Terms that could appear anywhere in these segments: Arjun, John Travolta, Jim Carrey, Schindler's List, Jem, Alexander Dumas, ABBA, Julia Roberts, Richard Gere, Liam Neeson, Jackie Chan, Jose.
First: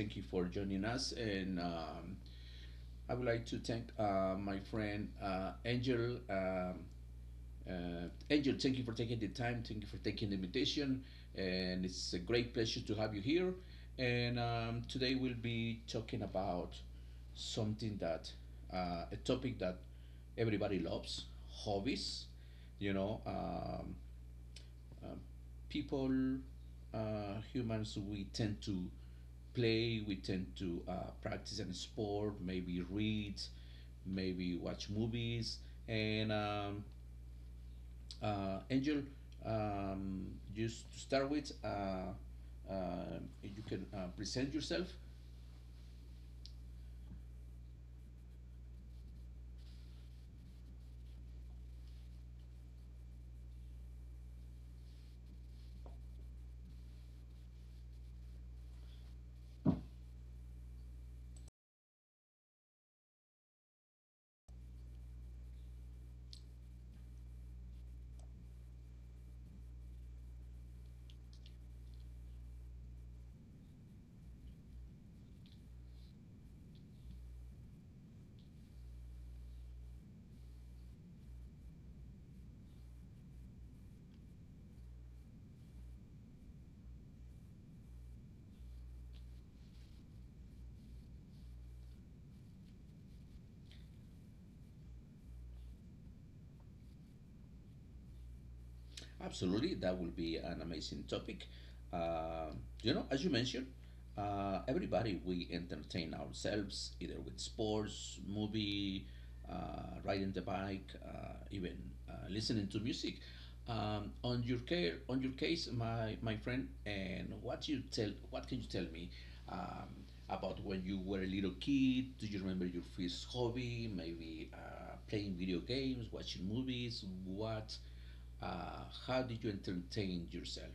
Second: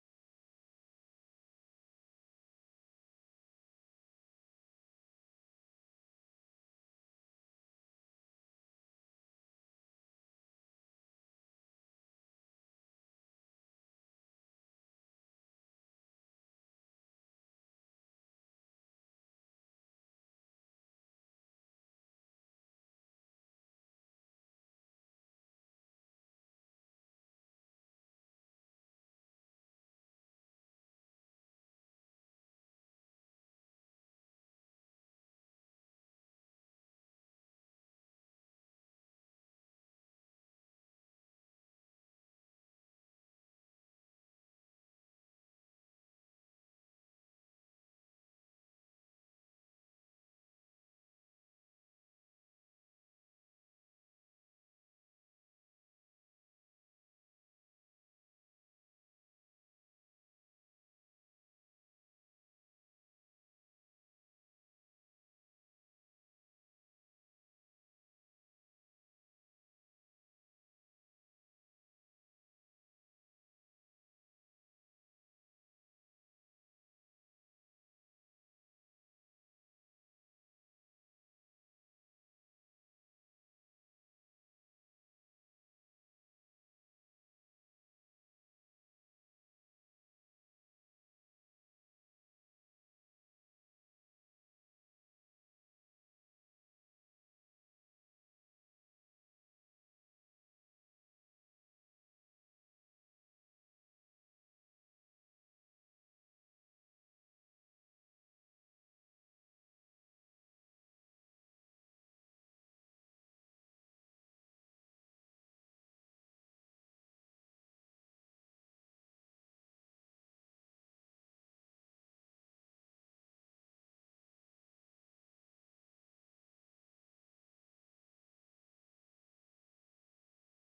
Thank you for joining us. And I would like to thank my friend Angel. Angel, thank you for taking the time. Thank you for taking the invitation. And it's a great pleasure to have you here. And Today we'll be talking about something that, a topic that everybody loves: hobbies. You know, um, uh, People, humans, we tend to play, we tend to practice and sport, maybe read, maybe watch movies. And Angel, um, just to start with, you can present yourself. Absolutely, that will be an amazing topic. Uh, you know, as you mentioned, everybody, we entertain ourselves either with sports, movie, riding the bike, even listening to music. On your care, on your case, my friend, and what you tell, what can you tell me um, about when you were a little kid? Do you remember your first hobby? Maybe playing video games, watching movies. What? How do you entertain yourself?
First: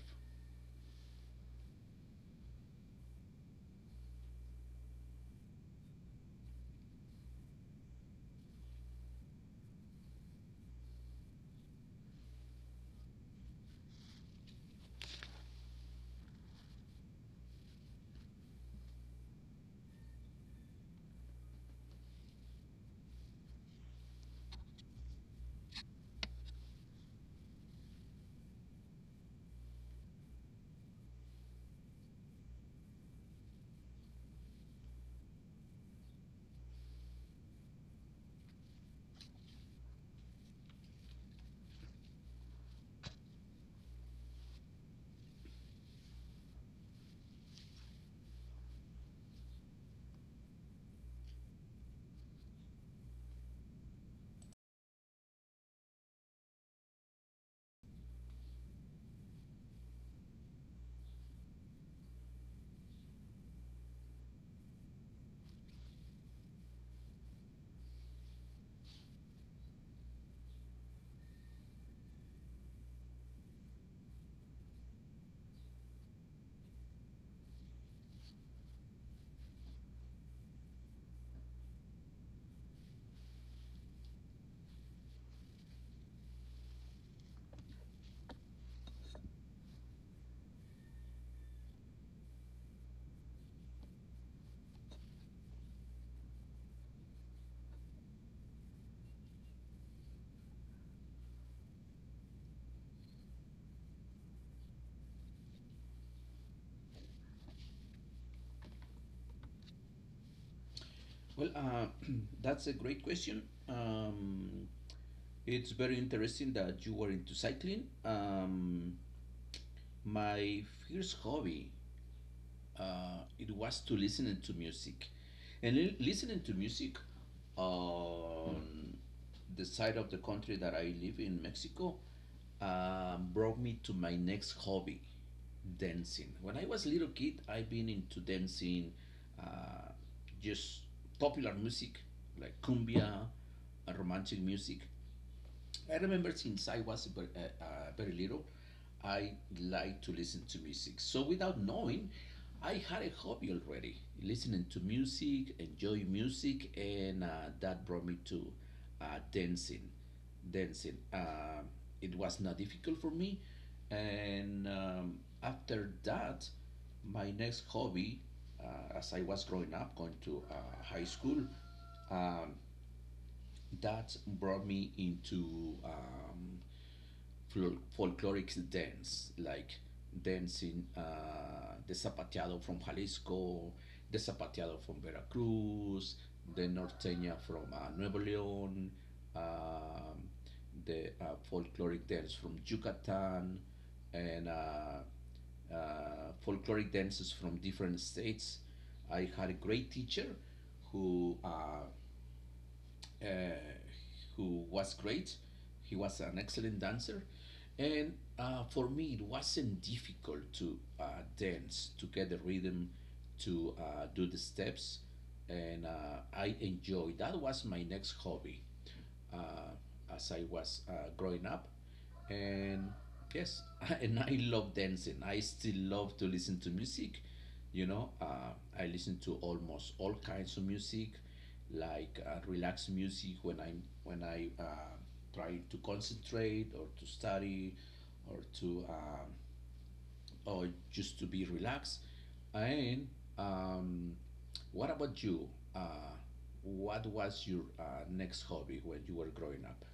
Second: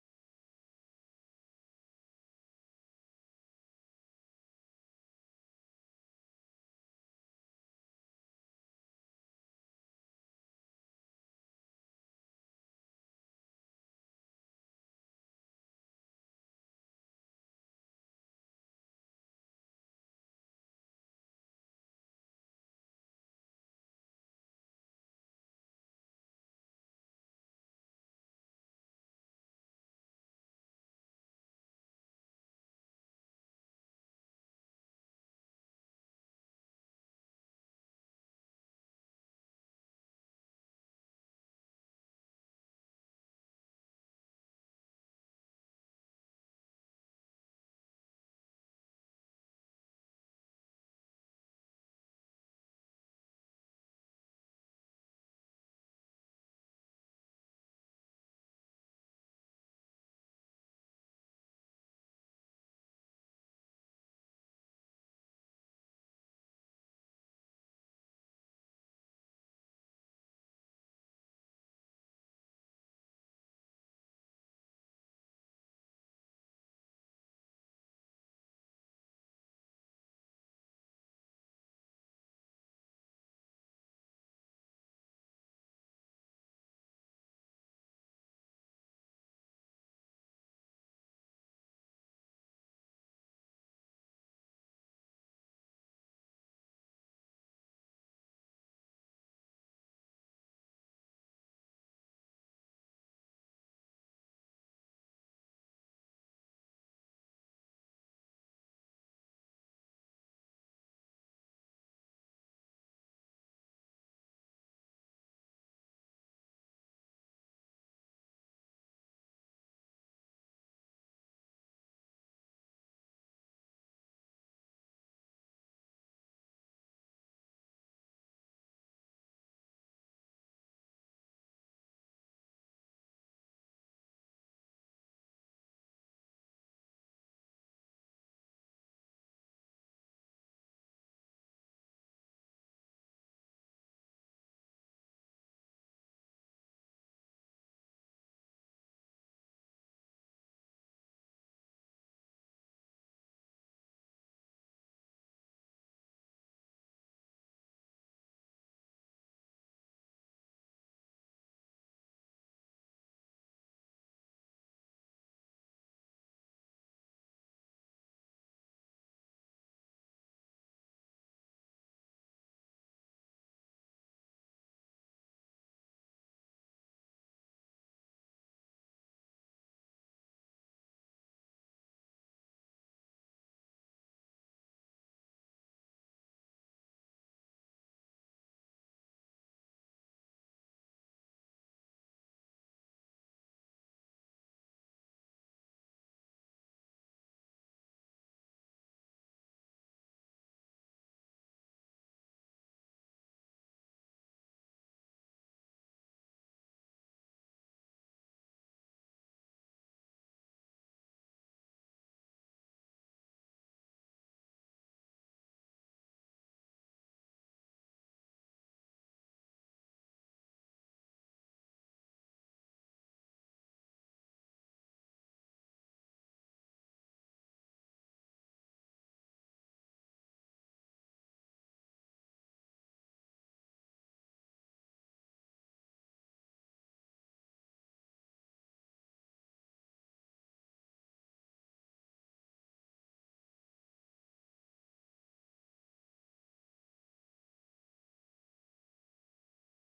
Well, that's a great question. Um, it's very interesting that you were into cycling. My first hobby, it was to listening to music, and listening to music on the side of the country that I live in Mexico brought me to my next hobby, dancing. When I was a little kid, I've been into dancing, uh, just popular music like cumbia, romantic music. I remember since I was very, very little, I liked to listen to music. So without knowing, I had a hobby already, listening to music, enjoy music, and that brought me to uh, dancing. Dancing. It was not difficult for me, and after that, my next hobby, as I was growing up, going to high school, that brought me into folkloric dance, like dancing the zapateado from Jalisco, the zapateado from Veracruz, the norteña from Nuevo León, um, the folkloric dance from Yucatan, and uh, folkloric dances from different states. I had a great teacher who uh, who was great. He was an excellent dancer. And for me, it wasn't difficult to dance, to get the rhythm, to do the steps. And I enjoyed that was my next hobby uh, as I was growing up. And yes, and I love dancing. I still love to listen to music. You know, I listen to almost all kinds of music, like relaxed music when I when I try to concentrate or to study or to or just to be relaxed. And um, what about you? Uh, what was your next hobby when you were growing up?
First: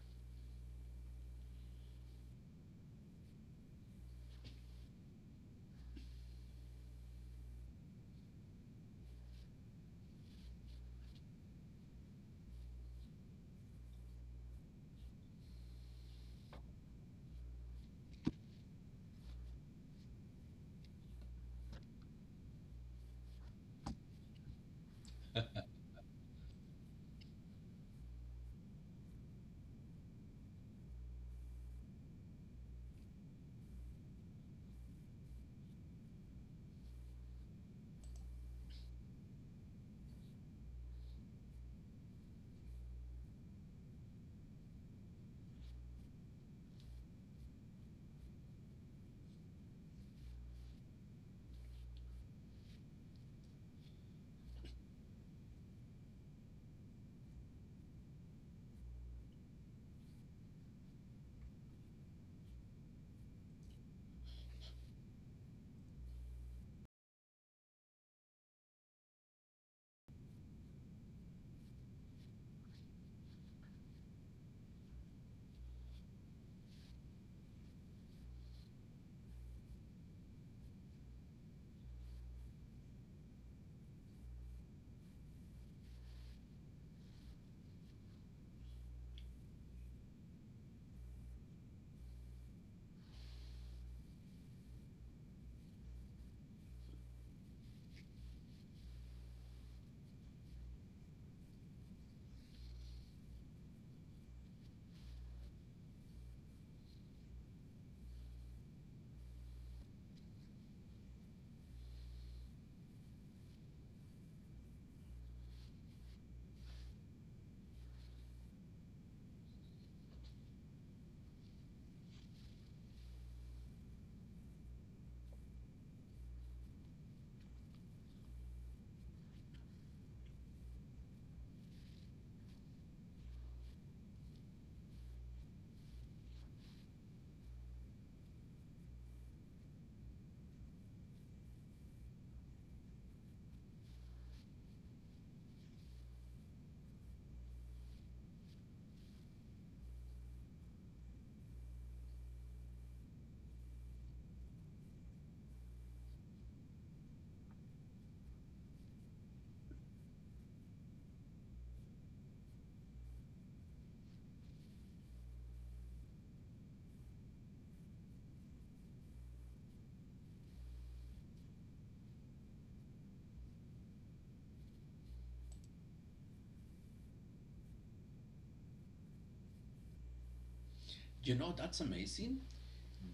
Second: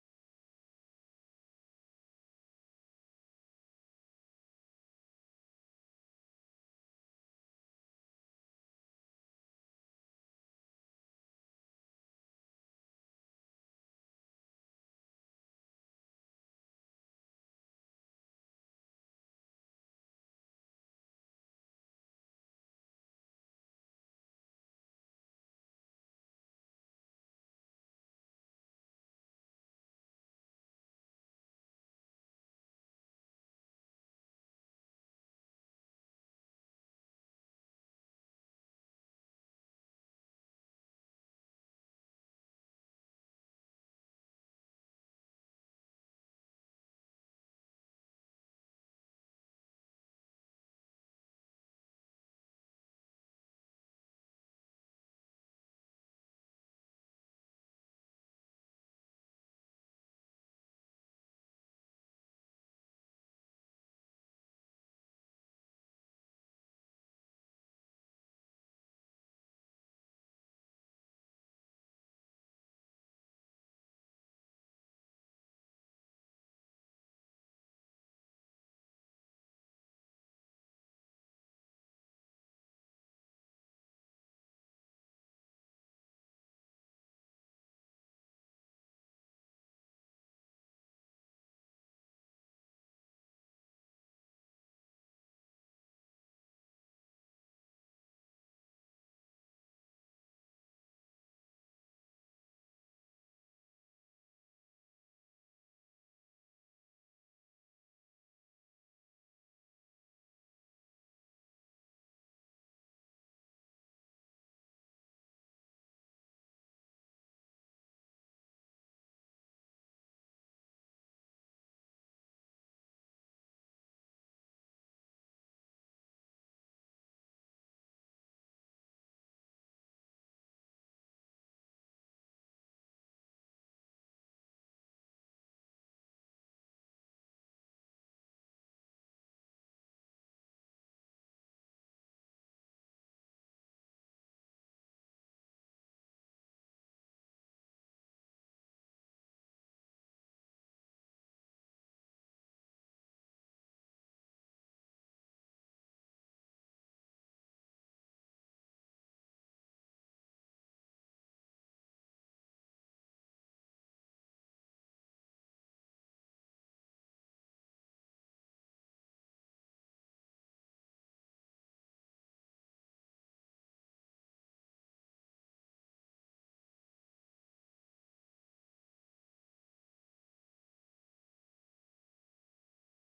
You know, that's amazing.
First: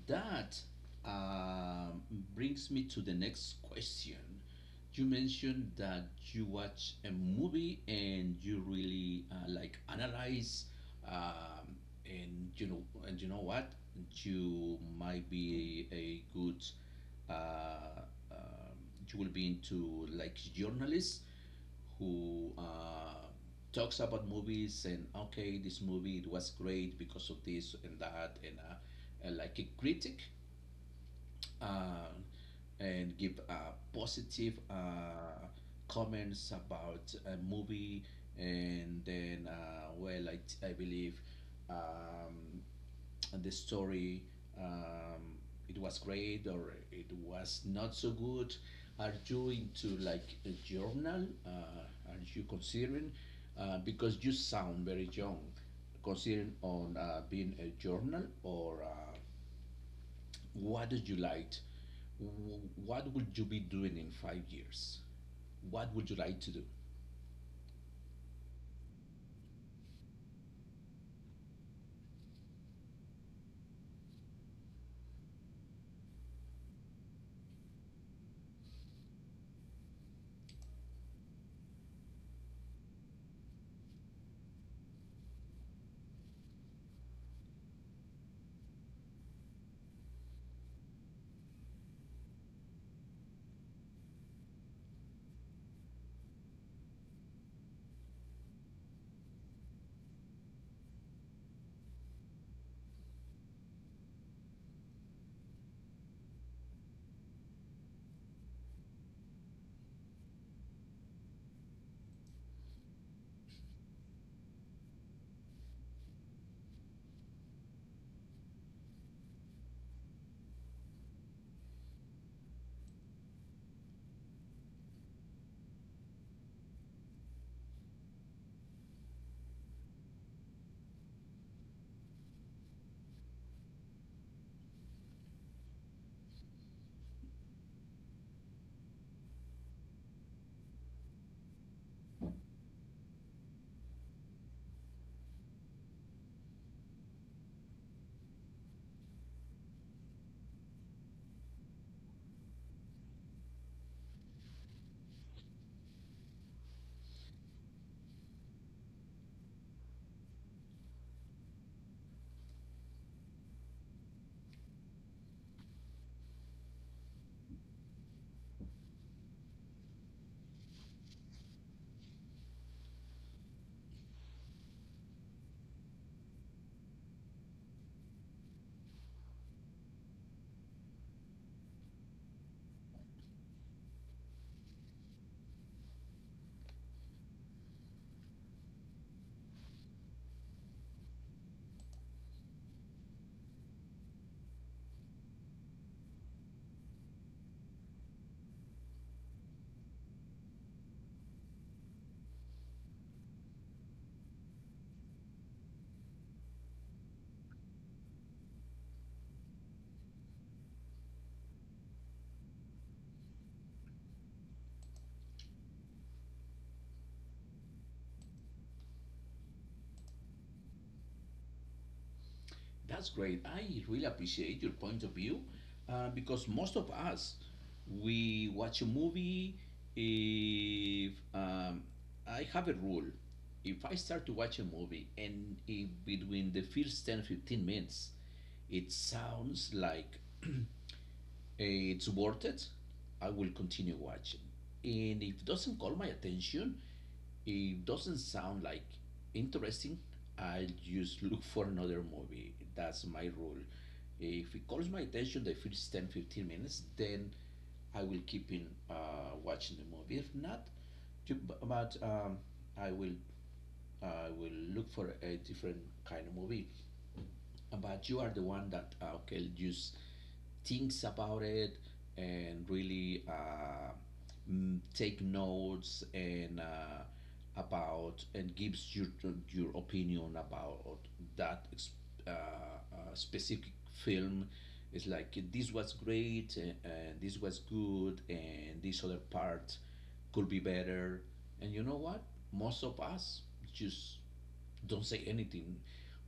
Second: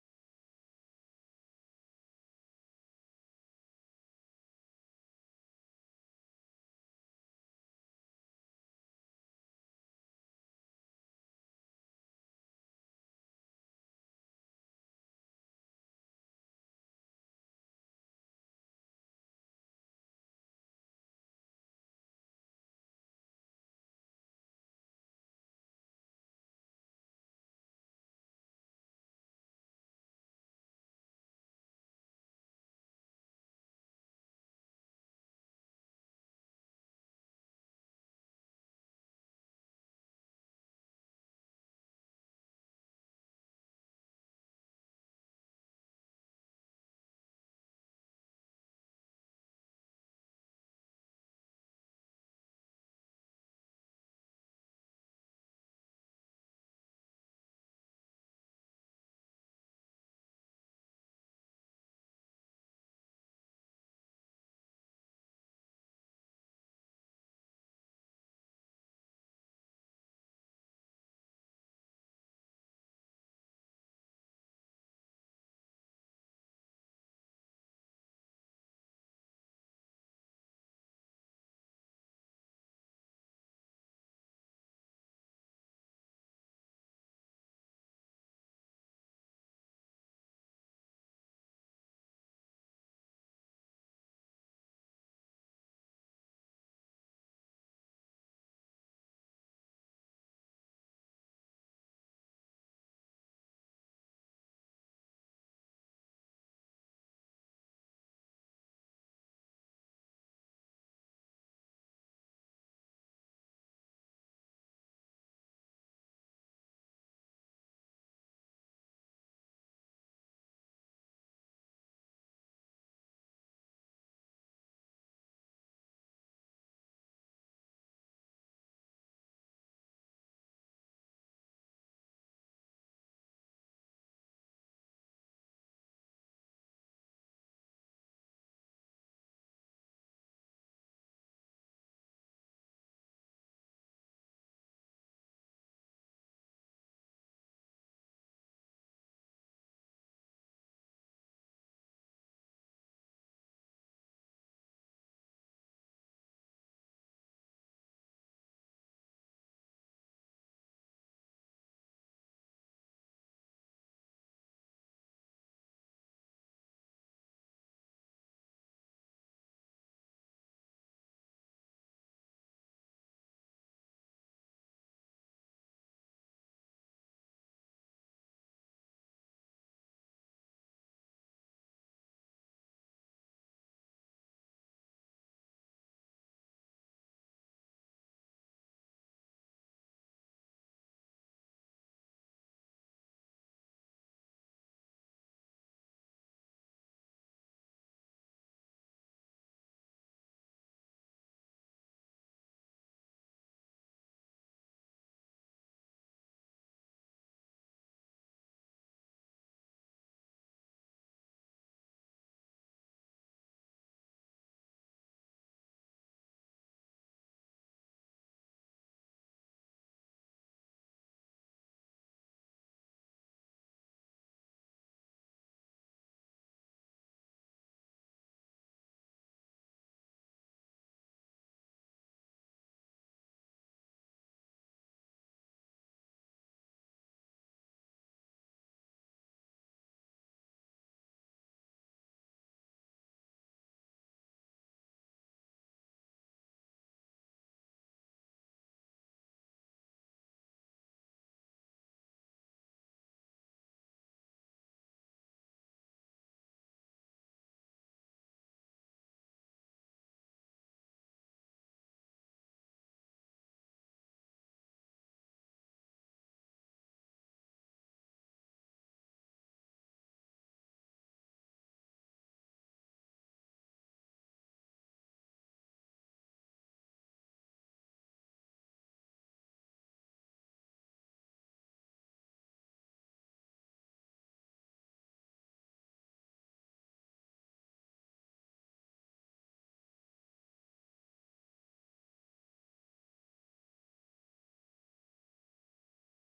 That um, brings me to the next question. You mentioned that you watch a movie and you really like analyze, um, and you know what, you might be a good uh, uh, um, you will be into like journalists who talks about movies and okay, this movie it was great because of this and that and like a critic uh, and give positive comments about a movie. And then, well, I believe um, the story, um, it was great or it was not so good. Are you into like a journal? Are you considering? Because you sound very young, considering on being a journal or. What did you like? What would you be doing in 5 years? What would you like to do? That's great. I really appreciate your point of view because most of us, we watch a movie. If I have a rule, if I start to watch a movie and if between the first 10-15 minutes, it sounds like it's worth it, I will continue watching. And if it doesn't call my attention, it doesn't sound like interesting, I'll just look for another movie. That's my rule. If it calls my attention the first 10-15 minutes, then I will keep in watching the movie. If not, to, but I will I will look for a different kind of movie, but you are the one that okay, just thinks about it and really take notes and about and gives your opinion about that specific film. It's like this was great and this was good and this other part could be better. And you know what? Most of us just don't say anything.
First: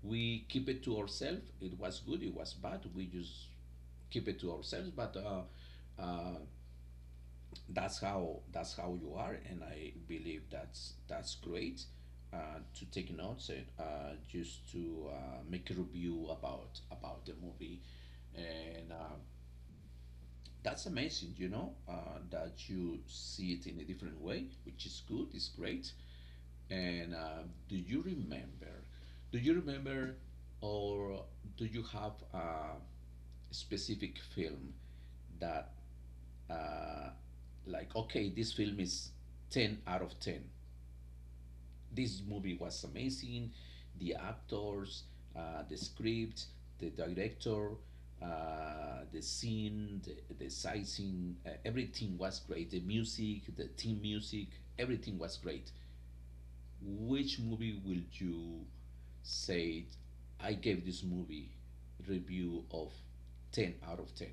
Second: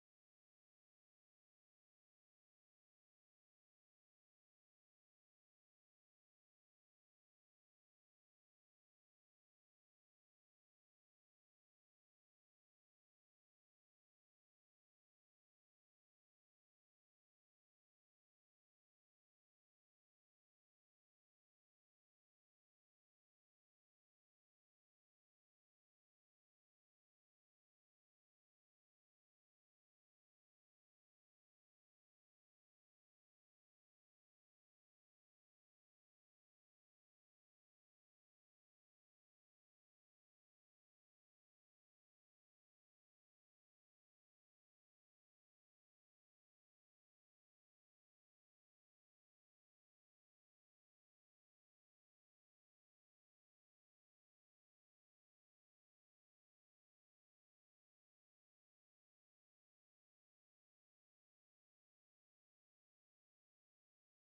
We keep it to ourselves. It was good, it was bad. We just keep it to ourselves. But that's how you are, and I believe that's great. To take notes and just to make a review about the movie, and that's amazing. You know that you see it in a different way, which is good. It's great. And do you remember? Do you remember, or do you have a specific film that, uh, like, okay, this film is ten out of ten. This movie was amazing. The actors, the script, the director, the scene, the sightseeing, everything was great. The music, the team music, everything was great. Which movie will you say I gave this movie review of 10 out of 10?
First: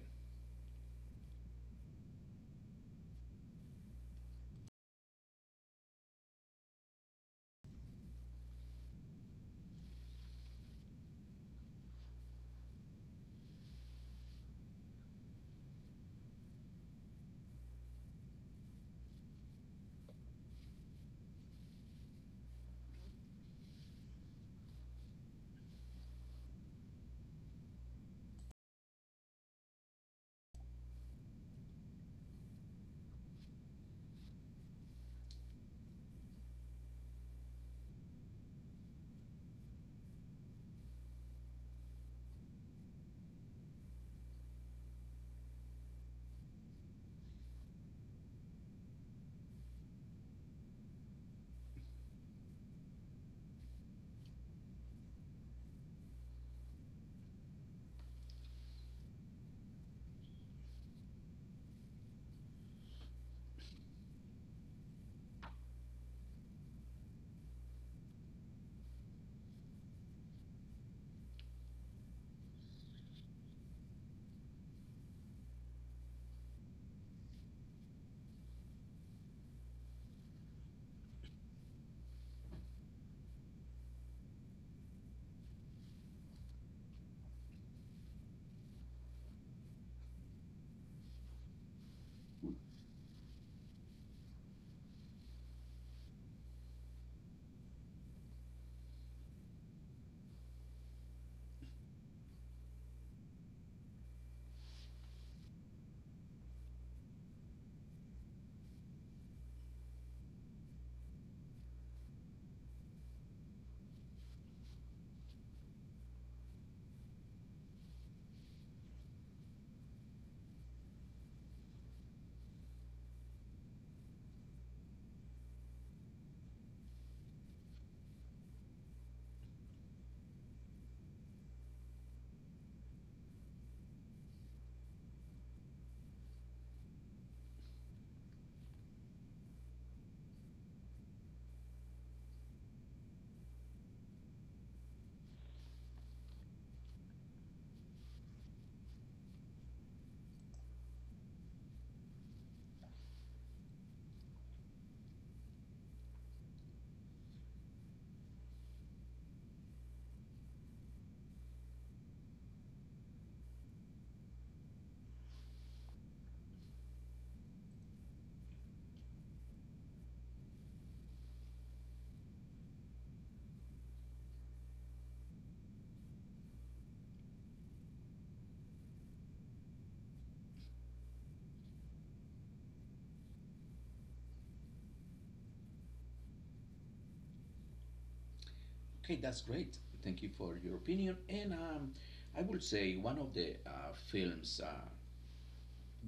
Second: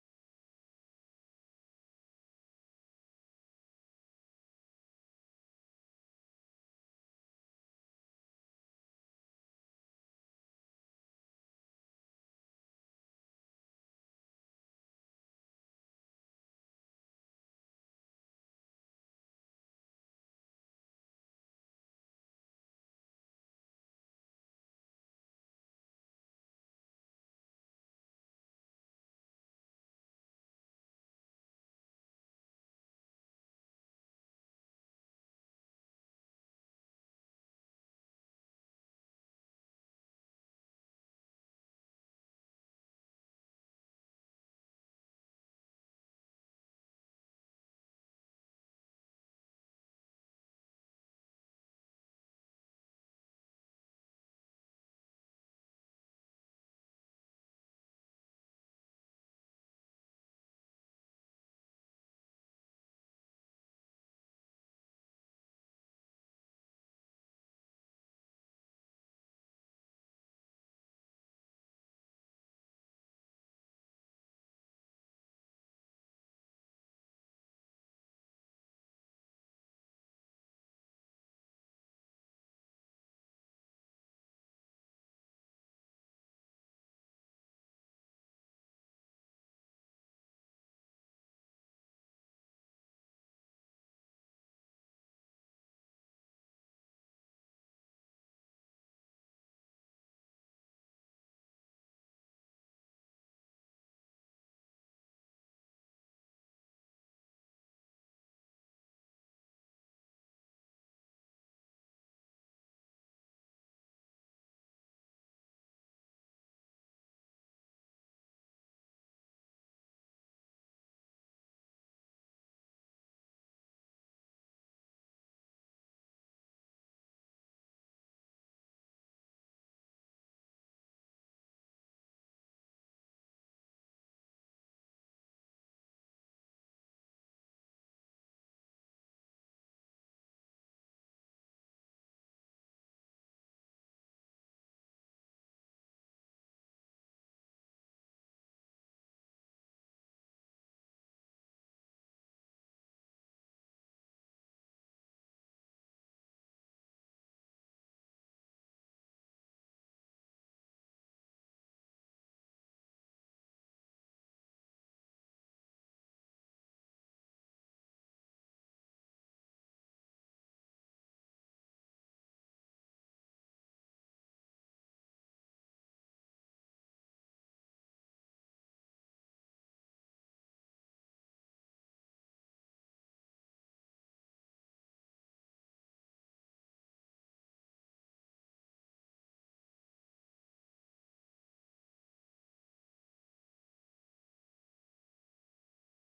Okay, that's great. Thank you for your opinion. And I would say one of the films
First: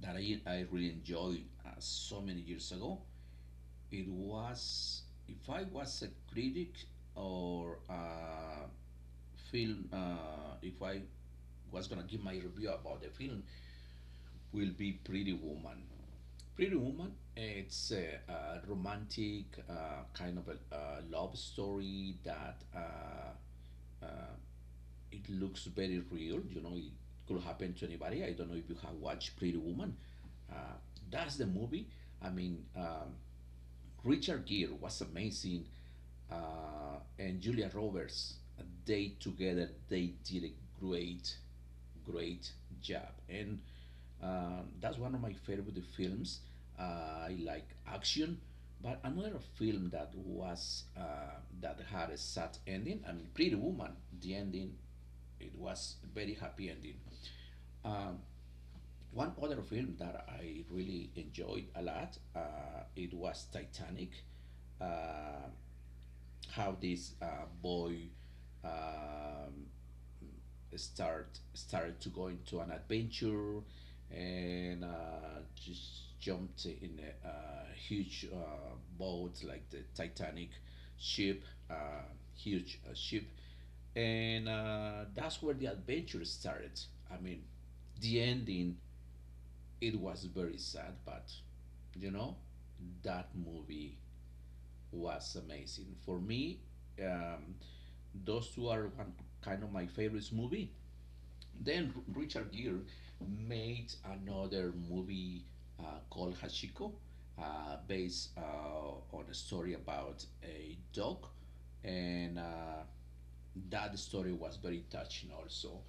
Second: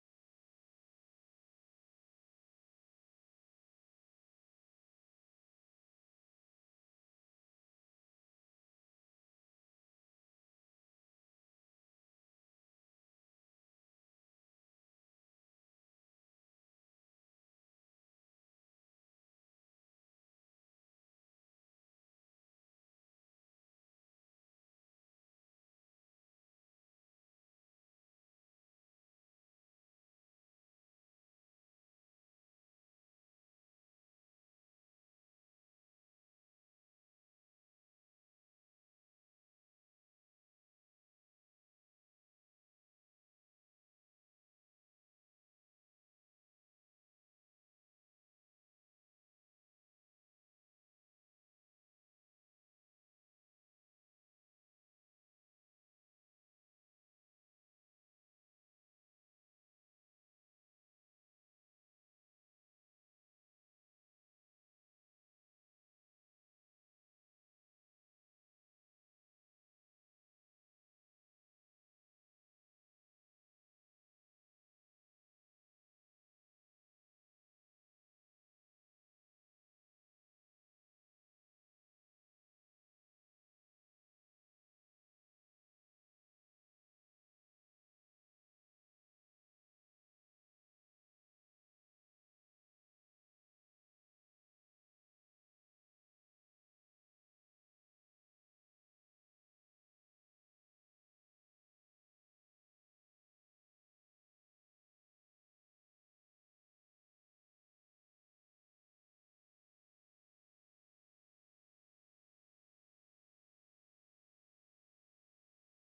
that I really enjoyed so many years ago, it was, if I was a critic or a film, if I was gonna give my review about the film, will be Pretty Woman. Pretty Woman, it's a romantic kind of a love story that uh, it looks very real. You know, it could happen to anybody. I don't know if you have watched Pretty Woman. Uh, that's the movie. I mean, Richard Gere was amazing, and Julia Roberts. They together they did a great, great job, and that's one of my favorite films. I like action, but another film that was that had a sad ending. I mean, Pretty Woman. The ending, it was a very happy ending. One other film that I really enjoyed a lot, it was Titanic. Uh, how this boy um, started to go into an adventure and just jumped in a huge boat like the Titanic ship, uh, huge ship, and that's where the adventure started. I mean, the ending it was very sad, but you know that movie was amazing. For me, um, those two are one, kind of my favorite movie. Then Richard Gere made another movie called Hachiko, based on a story about a dog and. That story was very touching also,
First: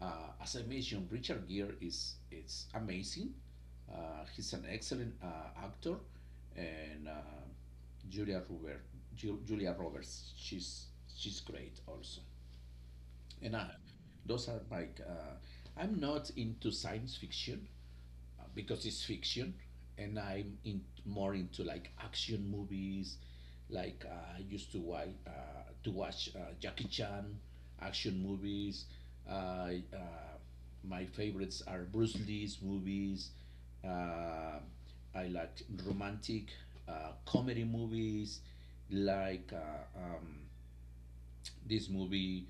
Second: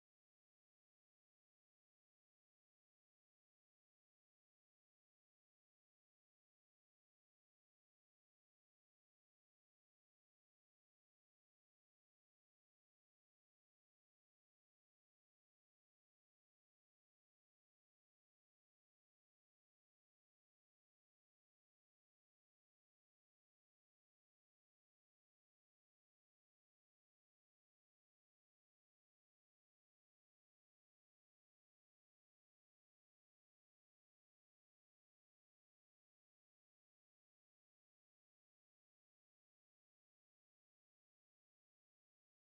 as I mentioned, Richard Gere is, it's amazing. He's an excellent actor, and julia Robert, Ju- julia Roberts, she's great also. And those are like I'm not into science fiction because it's fiction, and I'm in more into like action movies. Like I used to watch Jackie Chan action movies. Uh, uh, my favorites are Bruce Lee's movies. Uh, I like romantic comedy movies, like this movie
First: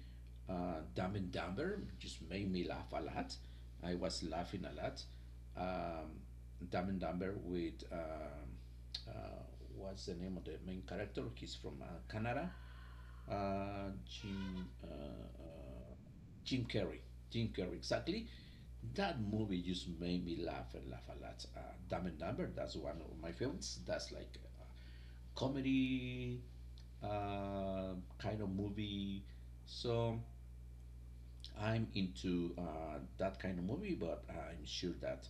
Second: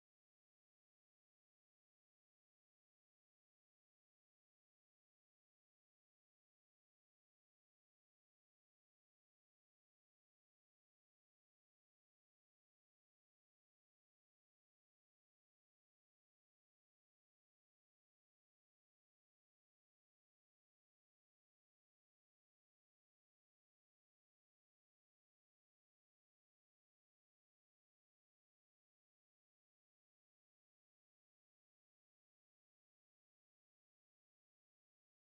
Dumb and Dumber just made me laugh a lot. I was laughing a lot. Um, Dumb and Dumber with uh, what's the name of the main character? He's from Canada. Uh, Jim uh, uh, Jim Carrey. Jim Carrey, exactly. That movie just made me laugh and laugh a lot. Dumb and Dumber, that's one of my favorites. That's like comedy kind of movie. So I'm into that kind of movie, but I'm sure that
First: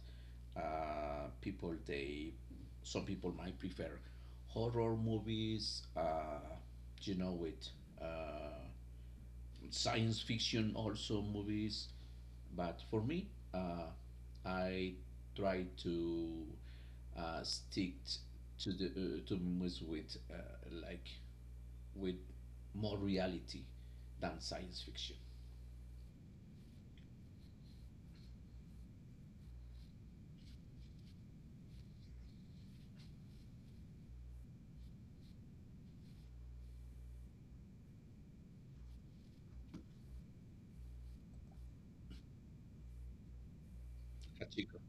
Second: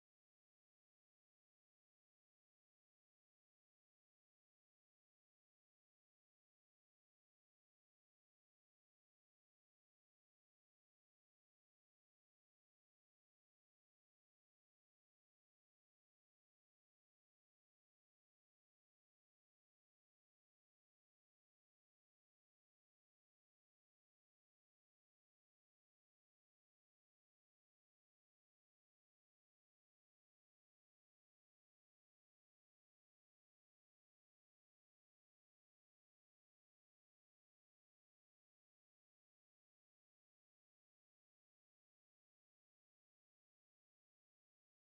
people they, some people might prefer horror movies. You know, with uh, science fiction also movies. But for me, uh, I try to stick to the to movies with like with more reality than science fiction. Hachiko.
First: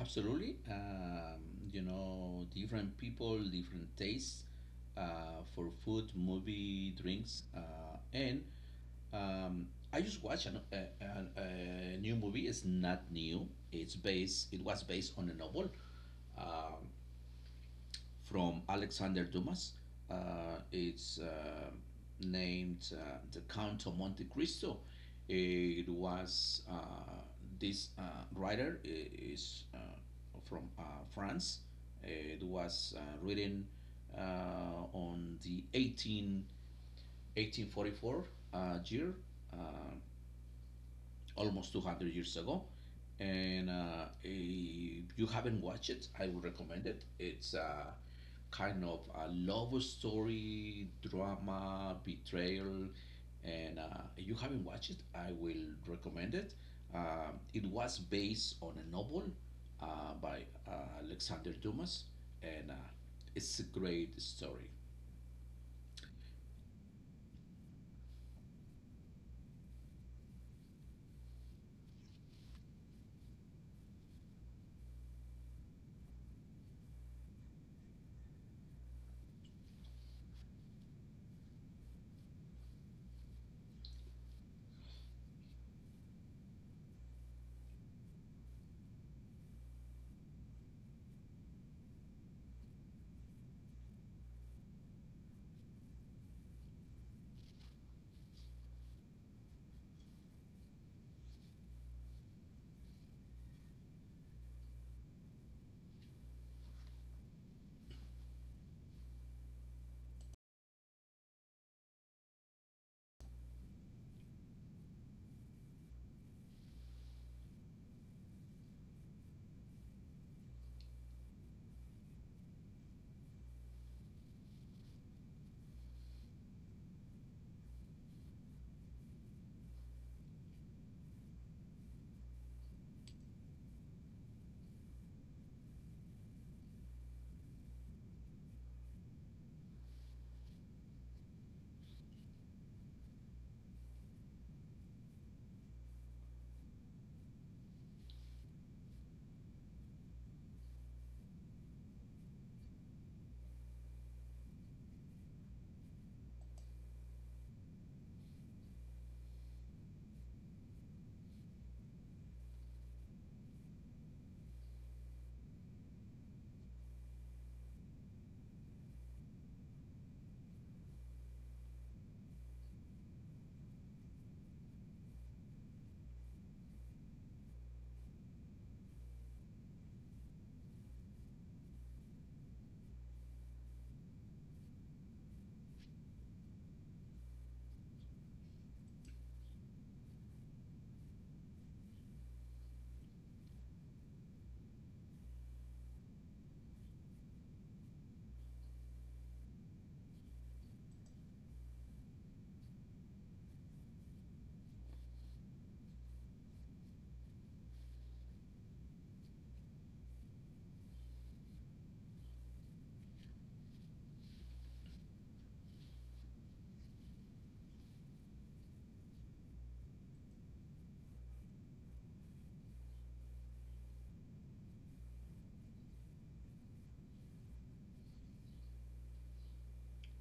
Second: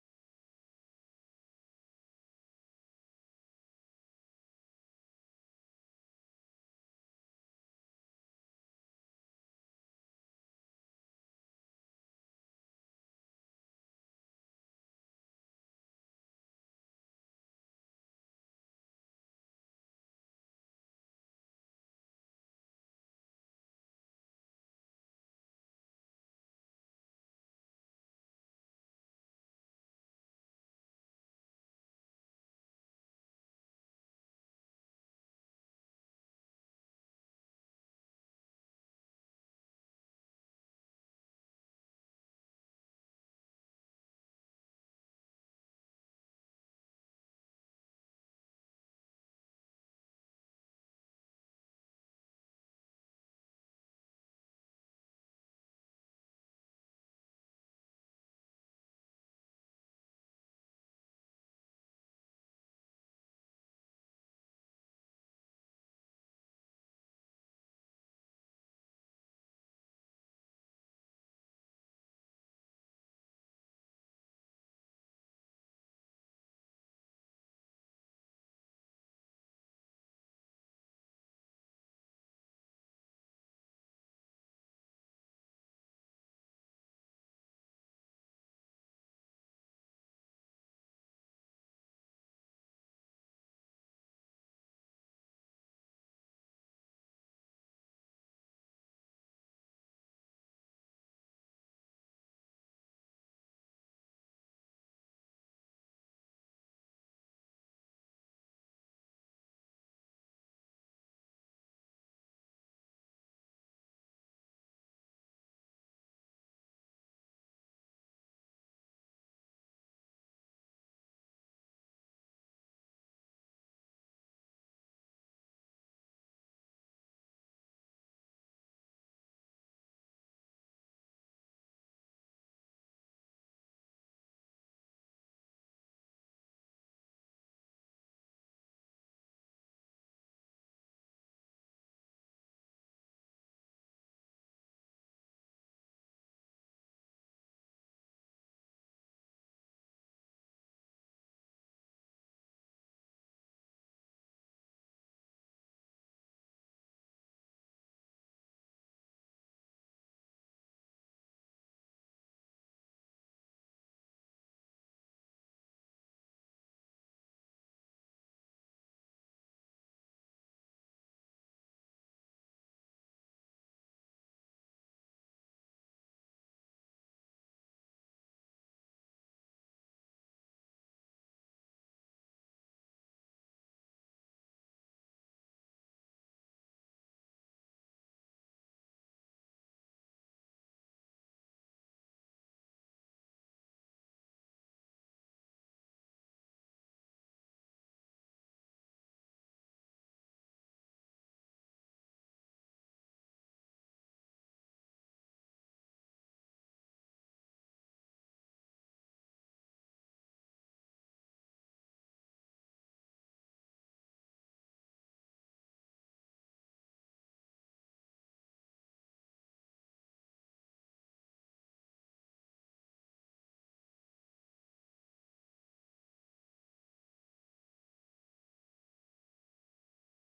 Absolutely. You know, different people, different tastes for food, movie, drinks. And um, I just watched a new movie. It's not new. It was based on a novel. Um, from Alexander Dumas. It's named The Count of Monte Cristo. It was this writer is from France. It was written uh, on the eighteen forty four year. Uh, Almost 200 years ago. And if you haven't watched it, I would recommend it. It's a kind of a love story, drama, betrayal. And if you haven't watched it, I will recommend it. It was based on a novel by Alexander Dumas, and it's a great story.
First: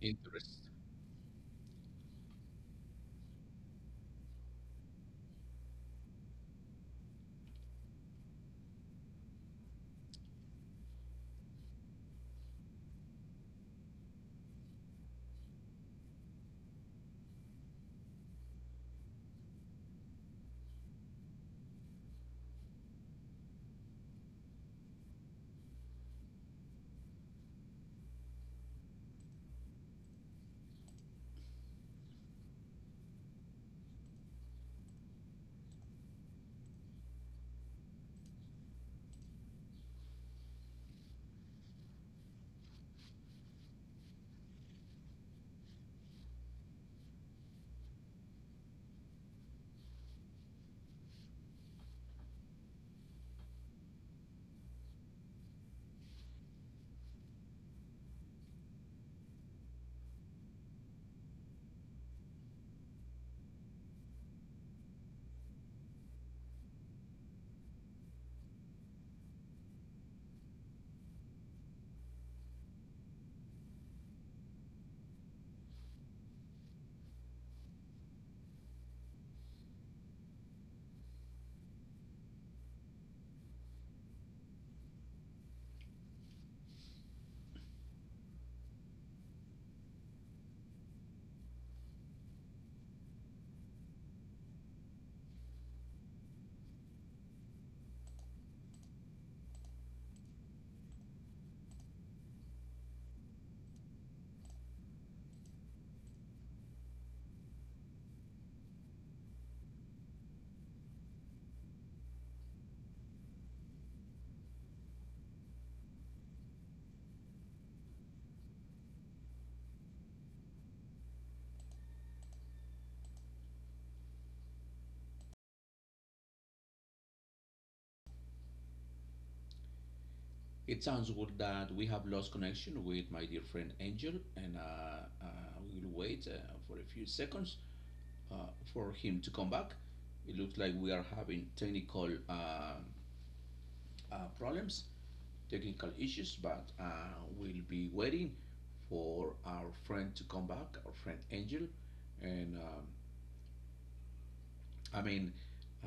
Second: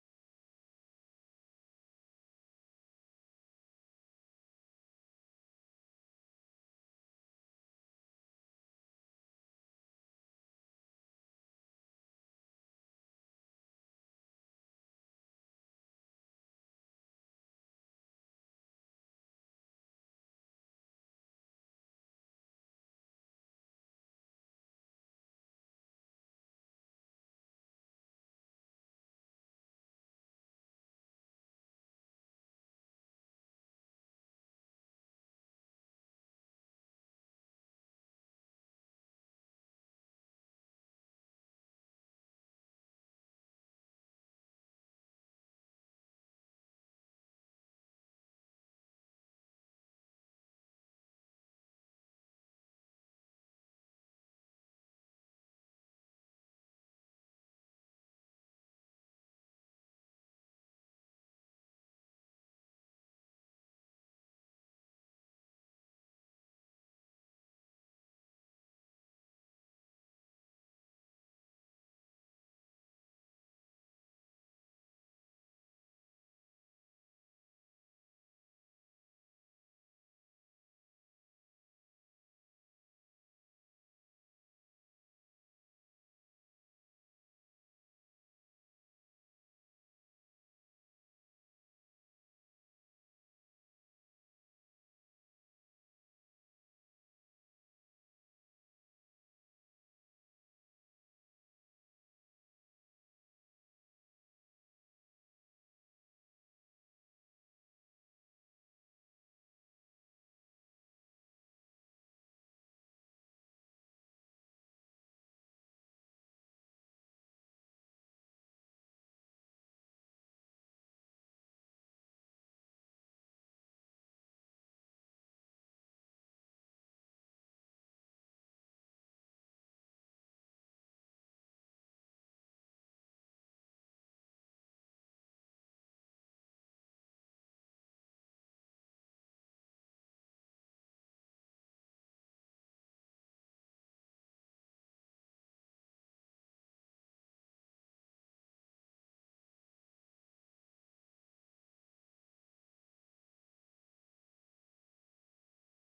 Interest. It sounds good that we have lost connection with my dear friend Angel, and we will wait for a few seconds for him to come back. It looks like we are having technical problems, technical issues, but we'll be waiting for our friend to come back, our friend Angel, and I mean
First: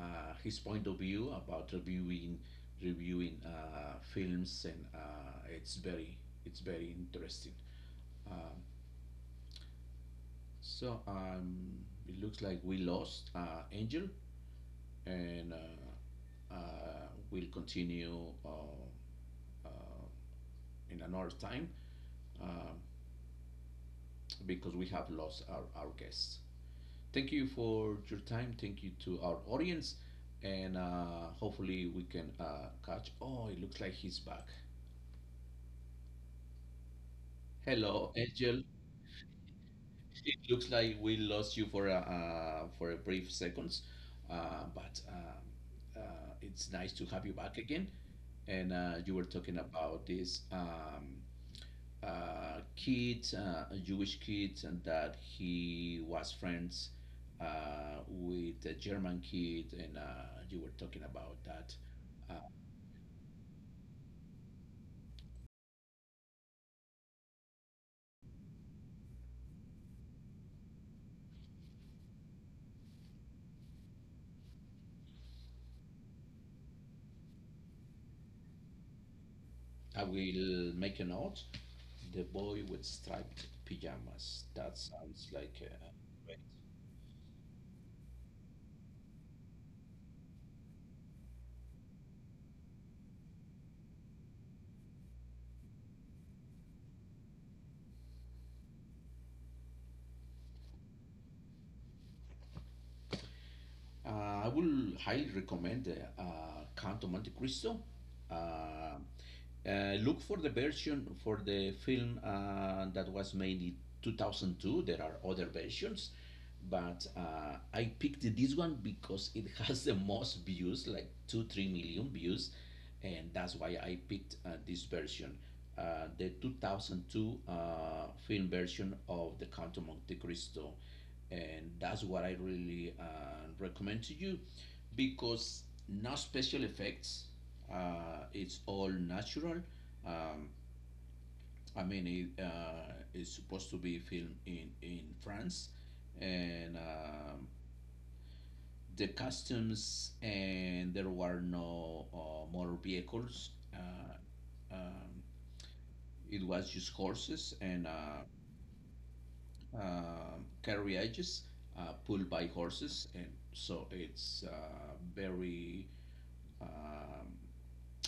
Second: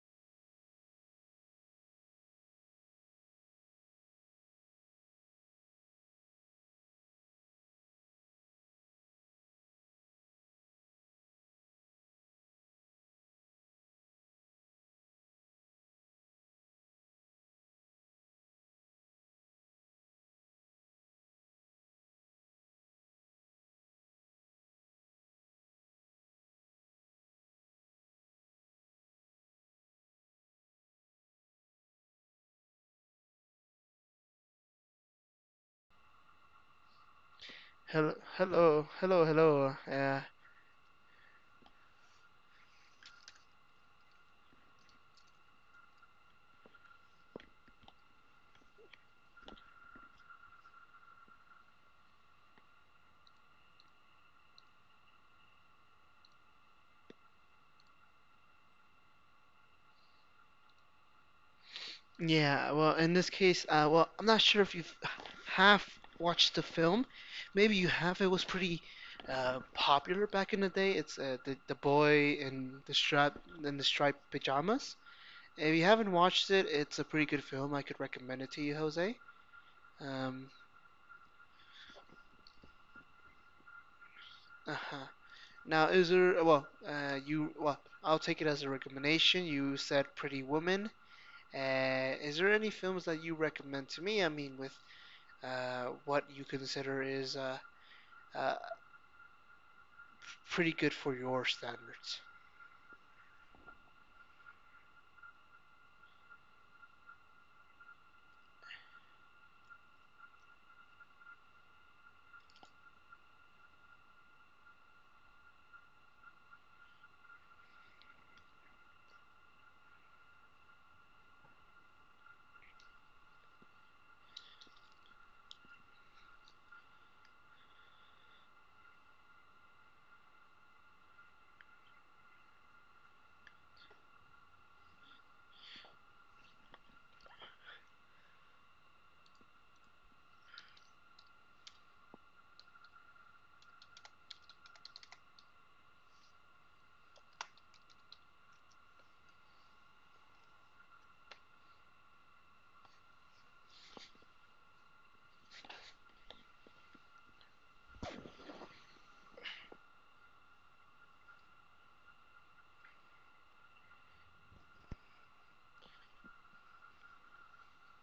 his point of view about reviewing reviewing films, and it's very interesting. Um, So it looks like we lost Angel, and we'll continue uh, in another time uh, because we have lost our guests. Thank you for your time. Thank you to our audience, and hopefully we can catch. Oh, it looks like he's back. Hello, Hello, Angel. hello, hello, hello. Uh, It looks like we lost you for a for a brief seconds, but. It's nice to have you back again. And you were talking about this kid, a Jewish kid, and that he was friends with a German kid, and you were talking about that. Uh, yeah, well, in this case, well, I'm not sure if you have watched the film. Maybe you have. It was pretty popular back in the day. It's the boy in the striped pajamas. If you haven't watched it, it's a pretty good film. I could recommend it to you, Jose. I Um, will make a note. The boy with striped pajamas. That uh-huh. sounds like Now, is great. there? Well, I'll take it as a recommendation. You said Pretty Woman. Is there any films that you recommend to me? I mean, with what you consider is uh, pretty good for your standards. I will highly recommend Count of Monte Cristo. Uh, uh, look for the version for the film that was made in 2002. There are other versions, but I picked this one because it has the most views, like two, 3 million views, and that's why I picked this version. The 2002 film version of The Count of Monte Cristo, and that's what I really recommend to you because no special effects. It's all natural. Um, I mean, it is supposed to be filmed in France, and the customs, and there were no motor vehicles. Um, it was just horses and carriages pulled by horses, and so it's a very um,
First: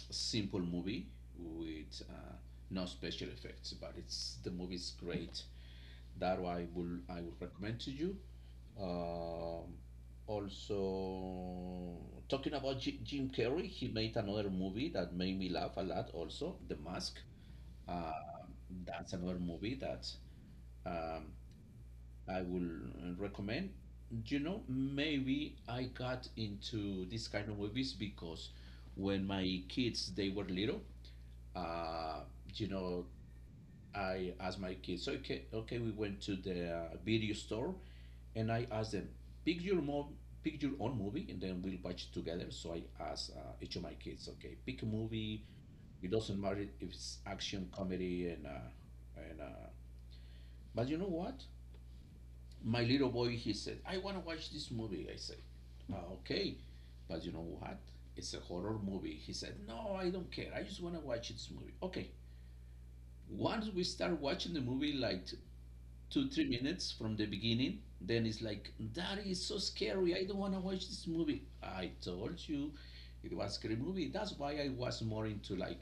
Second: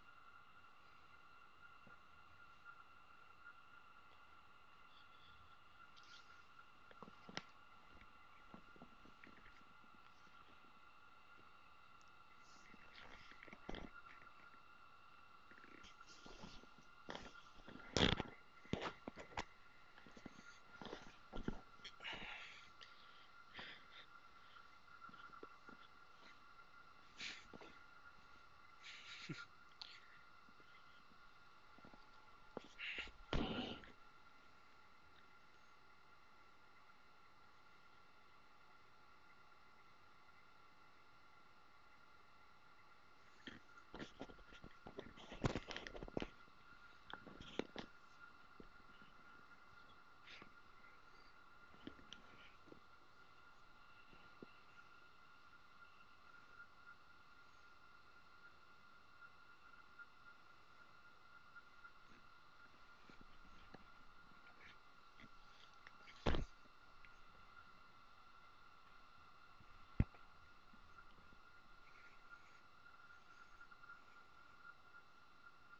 simple movie with no special effects. But it's, the movie's great. That I would recommend to you. Um, Also, talking about Jim Carrey, he made another movie that made me laugh a lot. Also, The Mask. Uh, that's another movie that um, I will recommend. You know, maybe I got into this kind of movies because when my kids they were little, uh, you know, I asked my kids, okay, we went to the video store and I asked them, pick your mo- pick your own movie, and then we'll watch it together. So I asked each of my kids, okay, pick a movie. It doesn't matter if it's action, comedy, and but you know what? My little boy, he said, "I want to watch this movie." I said, "Ah, okay, but you know what? It's a horror movie." He said, "No, I don't care. I just want to watch this movie." Okay. Once we start watching the movie, like two, 3 minutes from the beginning, then it's like, "Daddy, it's so scary. I don't want to watch this movie." I told you it was a scary movie. That's why I was more into like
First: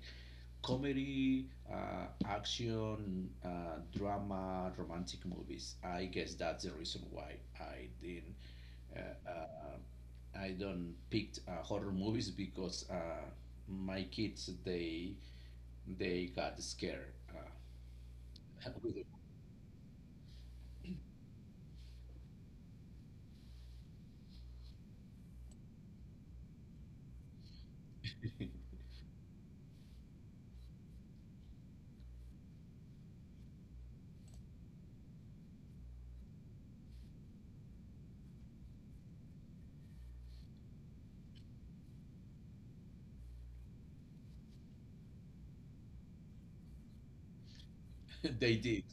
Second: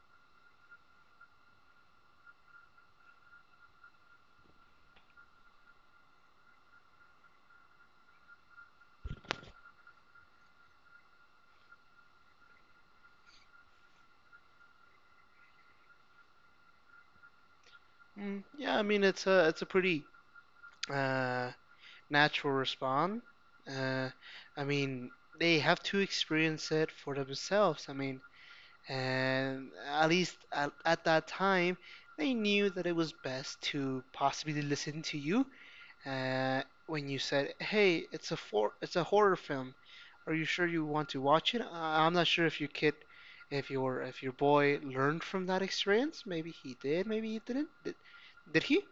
comedy, action, drama, romantic movies. I guess that's the reason why I didn't. Uh, uh, I don't picked horror movies because my kids they got scared. Mm, yeah, I with mean it's a pretty uh, natural response. Uh, I mean they have to experience it for themselves. I mean, it. and at least at that time, they knew that it was best to possibly listen to you uh, when you said, "Hey, it's a horror film. Are you sure you want to watch it?" I'm not sure if your kid, if your boy learned from that experience. Maybe he did. Maybe he didn't. They Did he? did,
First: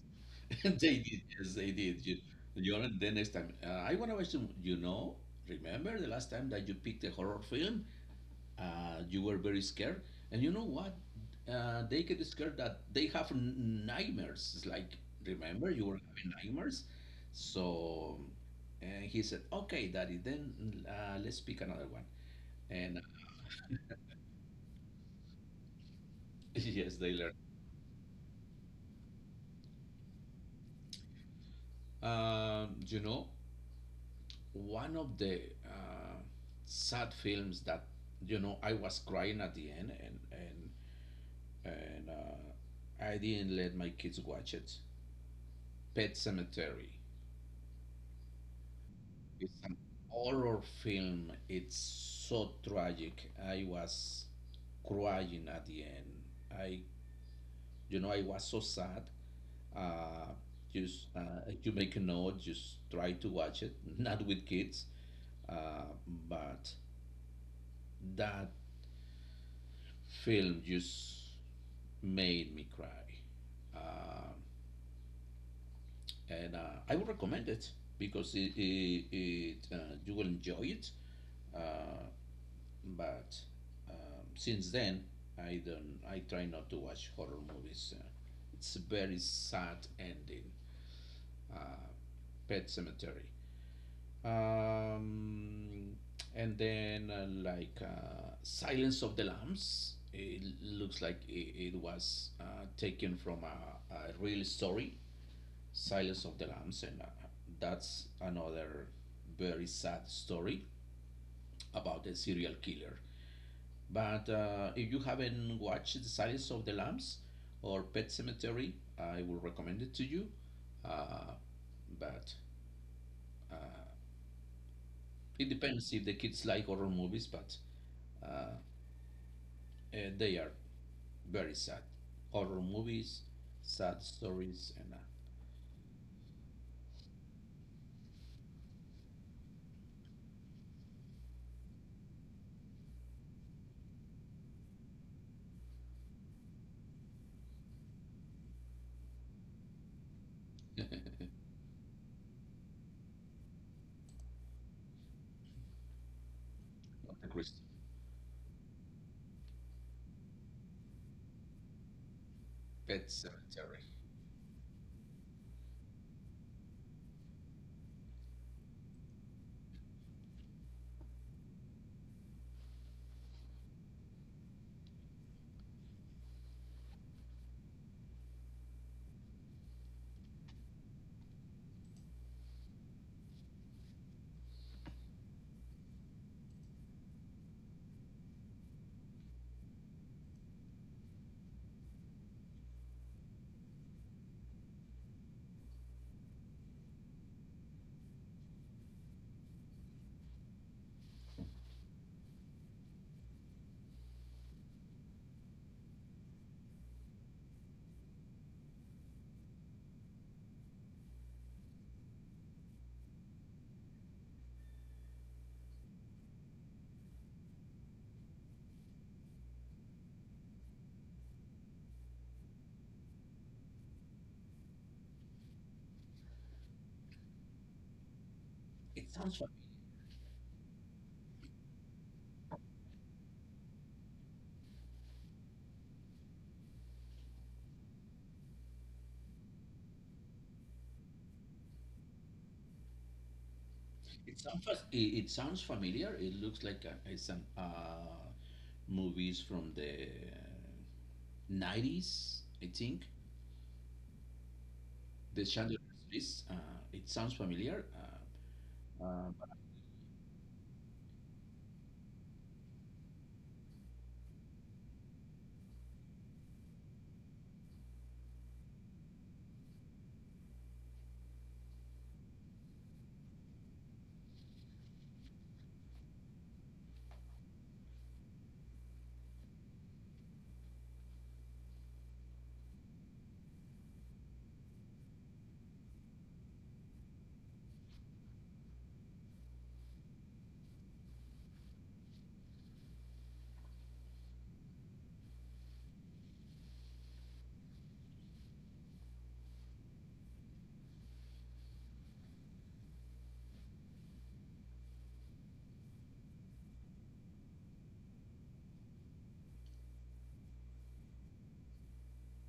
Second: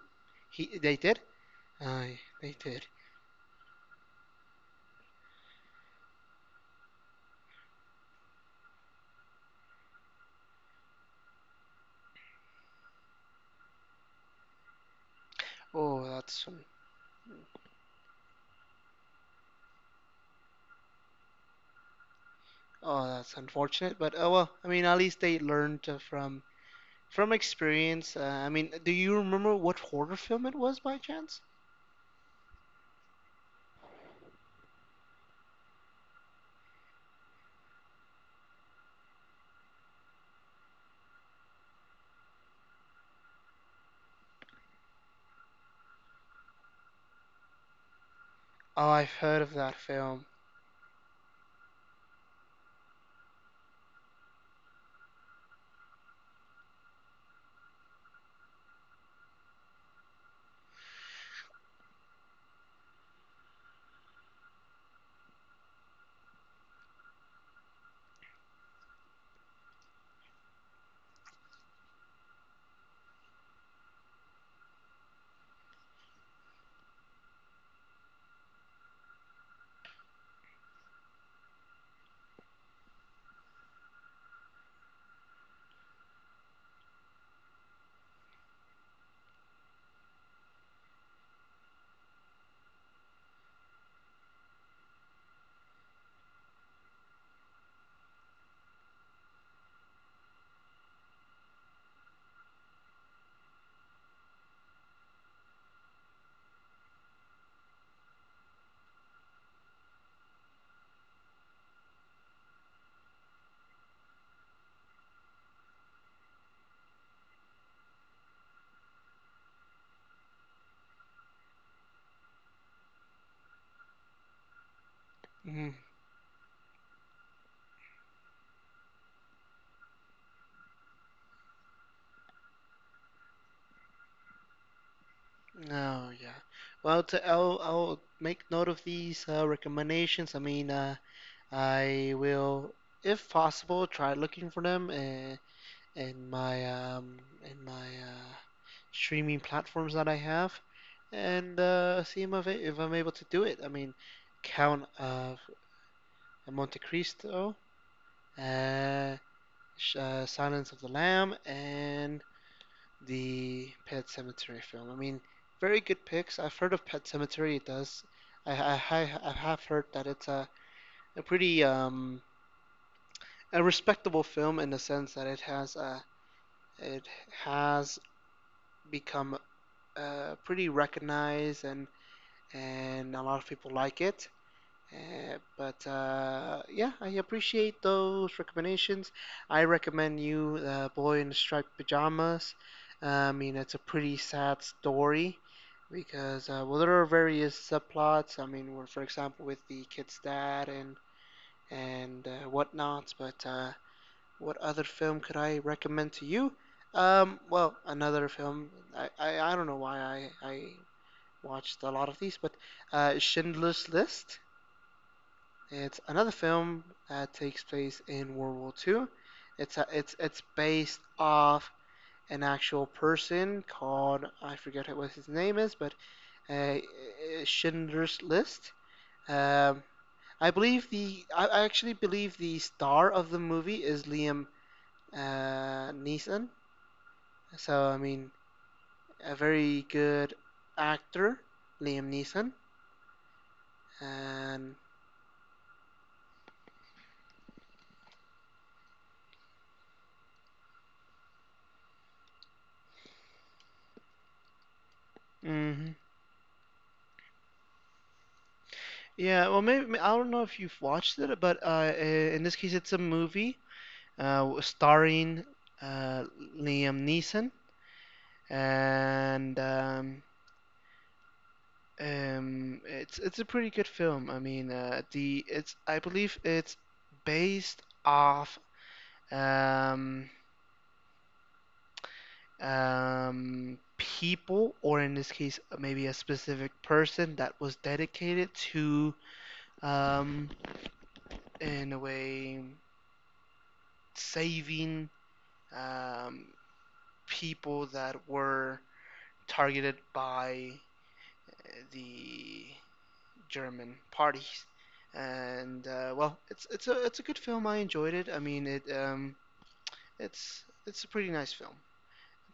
He they did. Yes, they did. You, Aye, they you did. know, the next time I wanna watch some- You know, remember the last time that you picked a horror film? You were very scared, and you know what, they get scared that they have nightmares. It's like, remember you were Oh, having that's nightmares, so, and he said, "Okay, Daddy, then let's pick another one." And oh that's unfortunate. But oh well. I mean, at least they learned yes, they from learned. experience. I mean, do you remember what horror film it was by chance? You know, one of the uh, sad films that, you know, I was crying at the end, and and I didn't let my kids watch it. Pet Cemetery. Oh, I've heard of It's that an film. horror film. It's so tragic. I was crying at the end. I, you know, I was so sad. Uh, just you make a note. Just try to watch it, not with kids. Uh, but that film just made me cry. Um and I would recommend it because it, you will enjoy it. Uh, but since then, I try not to watch horror movies. It's a very sad ending. Uh, Pet Cemetery, um, and then like Silence of the Lambs. It looks like it was taken from a real story, Silence of the Lambs, and that's another very sad story about a serial killer. But if you haven't watched The Silence of the Lambs or Pet Cemetery, I will recommend it to you. Uh, but uh, it Hmm. depends if the kids like horror movies, but uh, they are very sad. Horror movies, sad stories, and Oh yeah. Well, to, I'll make note of these recommendations. I mean, I will, if possible, try looking for them in my um, in my streaming platforms that I have, uh, and see if I'm able to do it. I mean, Count of Monte Dr. Cristo, Christie. uh, Silence of the Lamb, and Pet the Cemetery. Pet Cemetery film. I mean, very good picks. I've heard of Pet Cemetery. It does. I have heard that it's a pretty a respectable film in the sense that it has a it has become pretty recognized and a lot of people like it. But yeah, I appreciate those recommendations. I recommend you the boy in the striped pajamas. I mean, it's a pretty sad story because well, there are various subplots. I mean, where, for example, with the kid's dad and whatnot. But What other film could I recommend to you? Well, another film. I don't know why I watched a lot of these, but Schindler's List. It's another film that takes place in World War II. It's it's based off an actual person called I forget what his name is, but Schindler's List. It sounds familiar. Um, I believe the I actually believe the star of the movie is Liam Neeson. So I mean, a very good actor, Liam Neeson, It sounds, and it sounds familiar. It looks like it's some movies from the nineties, I think. The Chandelier mhm. Suisse, it sounds familiar. Um, Yeah, well, I don't know if you've watched it, but in this case, it's a movie starring uh, Liam Neeson, and it's a pretty good film. I mean, the it's I believe it's based off um, people, or in this case, maybe a specific person that was dedicated to, um, in a way, saving um, people that were targeted by the German parties. And well, it's a good film. I enjoyed it. I mean, it's a pretty nice film.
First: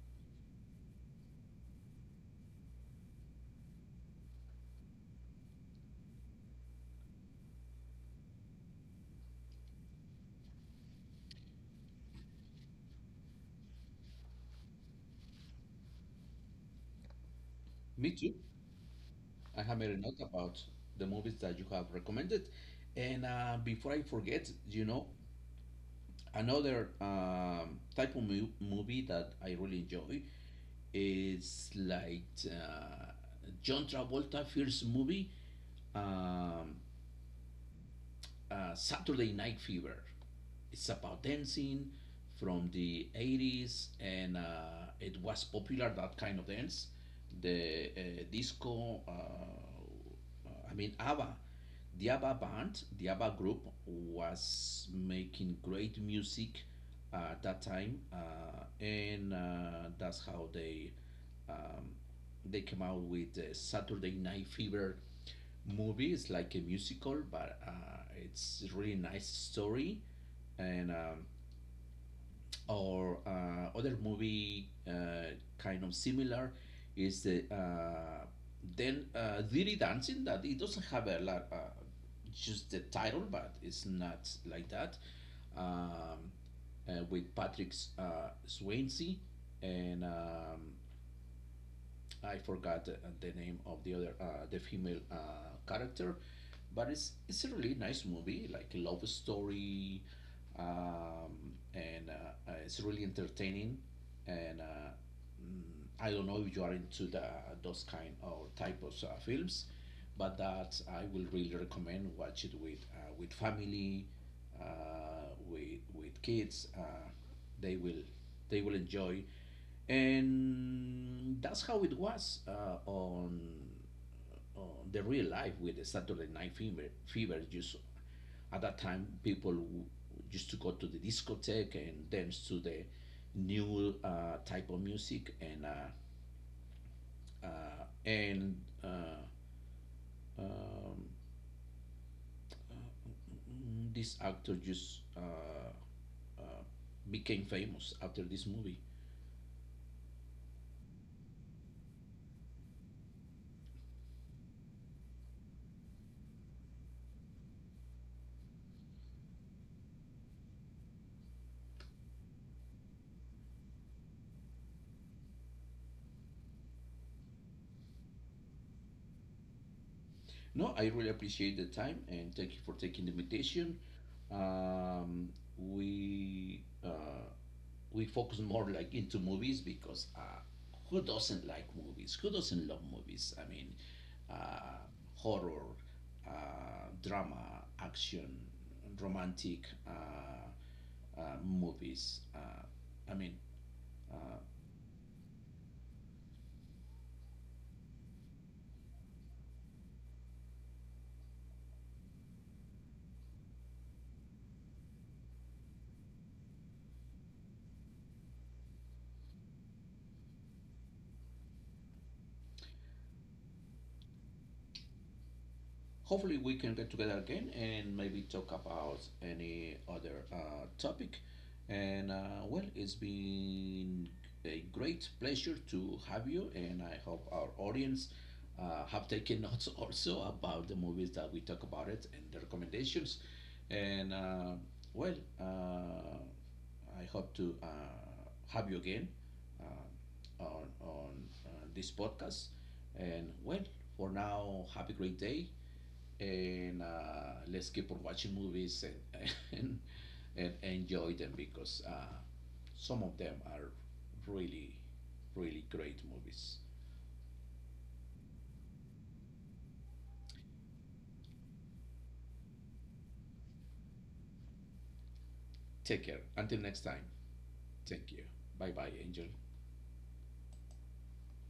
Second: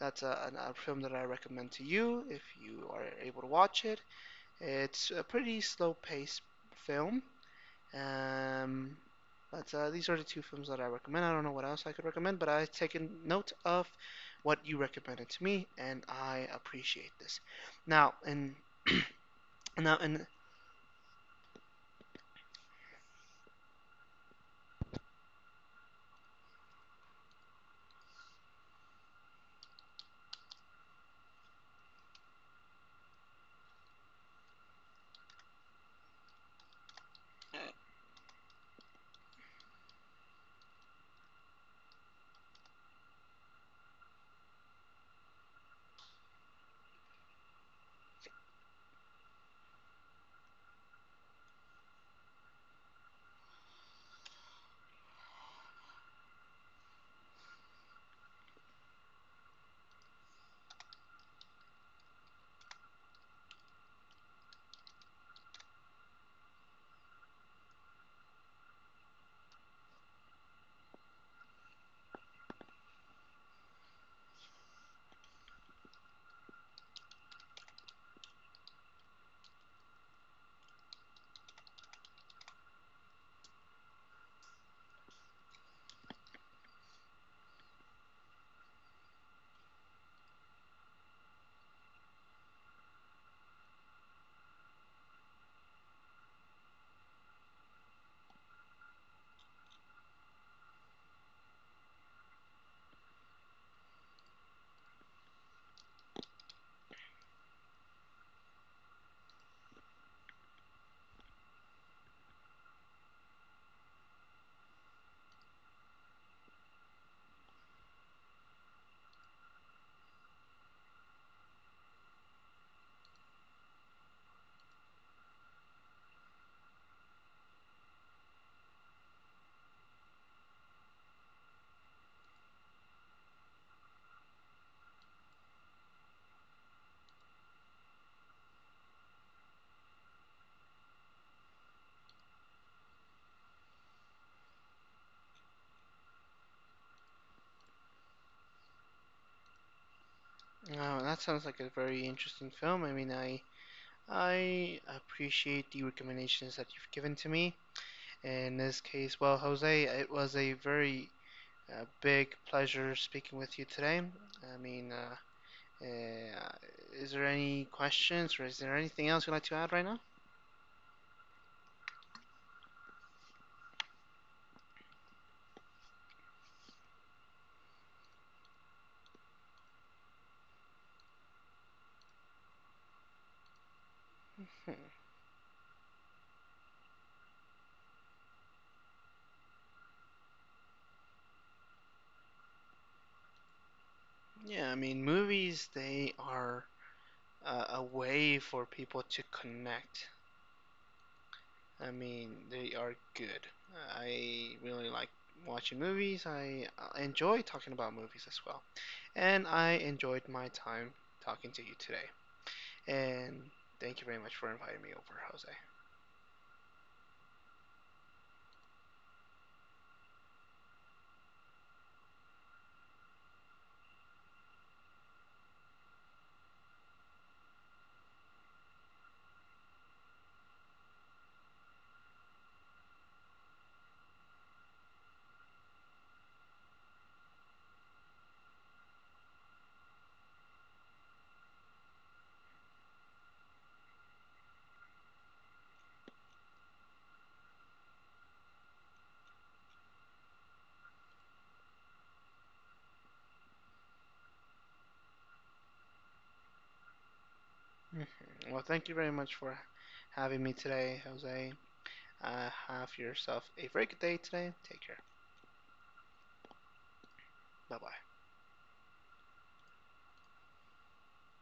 That's a film that I recommend to you if you are able to watch it. It's a pretty slow paced film. Um, but these are the two films that I recommend. I don't know what else I could recommend, but I've taken note of what you recommended to me, and I appreciate this. Me Now, too. and I have made a now, note and about the movies that you have recommended. And before I forget, you know, another type of movie that I really enjoy is like John Travolta first movie, um, Saturday Night Fever. It's about dancing from the 80s, and it was popular that kind of dance, the disco, I mean ABBA. The ABBA band, the ABBA group, was making great music at that time, and that's how um, they came out with the Saturday Night Fever movie. It's like a musical, but it's really nice story. And or other movie kind of similar is the then Dirty Dancing, that it doesn't have a lot, just the title, but it's not like that. um, uh, with Patrick Swayze, and I forgot the name of the other, the female character, but it's a really nice movie, like a love story, and it's really entertaining, and mm, I don't know if you are into the those kind of type of films, but that I will really recommend watch it with family, with kids. They will they will enjoy, and that's how it was on uh, the real life with the Saturday Night Fever. Fever just at that time people used to go to the discotheque and dance to the new type of music, and uh, um, this actor just uh, became famous after this movie. That sounds like a very interesting film. I mean, I appreciate the recommendations that you've given to me. In this case, well, Jose, it was a very big pleasure speaking with you today. I mean, uh, Uh, is there any questions or is there anything else you'd like to add right now? No, I really appreciate the time, and thank you for taking the invitation. Um, we uh, we focus more like into movies because who doesn't like movies? Who doesn't love movies? I mean, Hmm. uh, horror, drama, action, romantic uh, movies. I mean, uh, Yeah, I mean, movies, they are a way for people to connect. I mean, they are good. I really like watching movies. I enjoy talking about movies as well. And I enjoyed my time talking to you today. And thank you very much for inviting me over, Jose. Hopefully we can get together again and maybe talk about any other topic, and well, it's been a great pleasure to have you, and I hope our audience have taken notes also about the movies that we talk about it and the recommendations, and well uh, I hope to have you again on this podcast, and well, for now, have a great day, and let's keep on watching movies and and enjoy them because some of them are really really great movies. Mhm. Well, thank you very much for having me today, Jose. Have yourself a very good day today. Take care. Take care. Until next time. Bye bye. Thank you. Bye bye, Angel.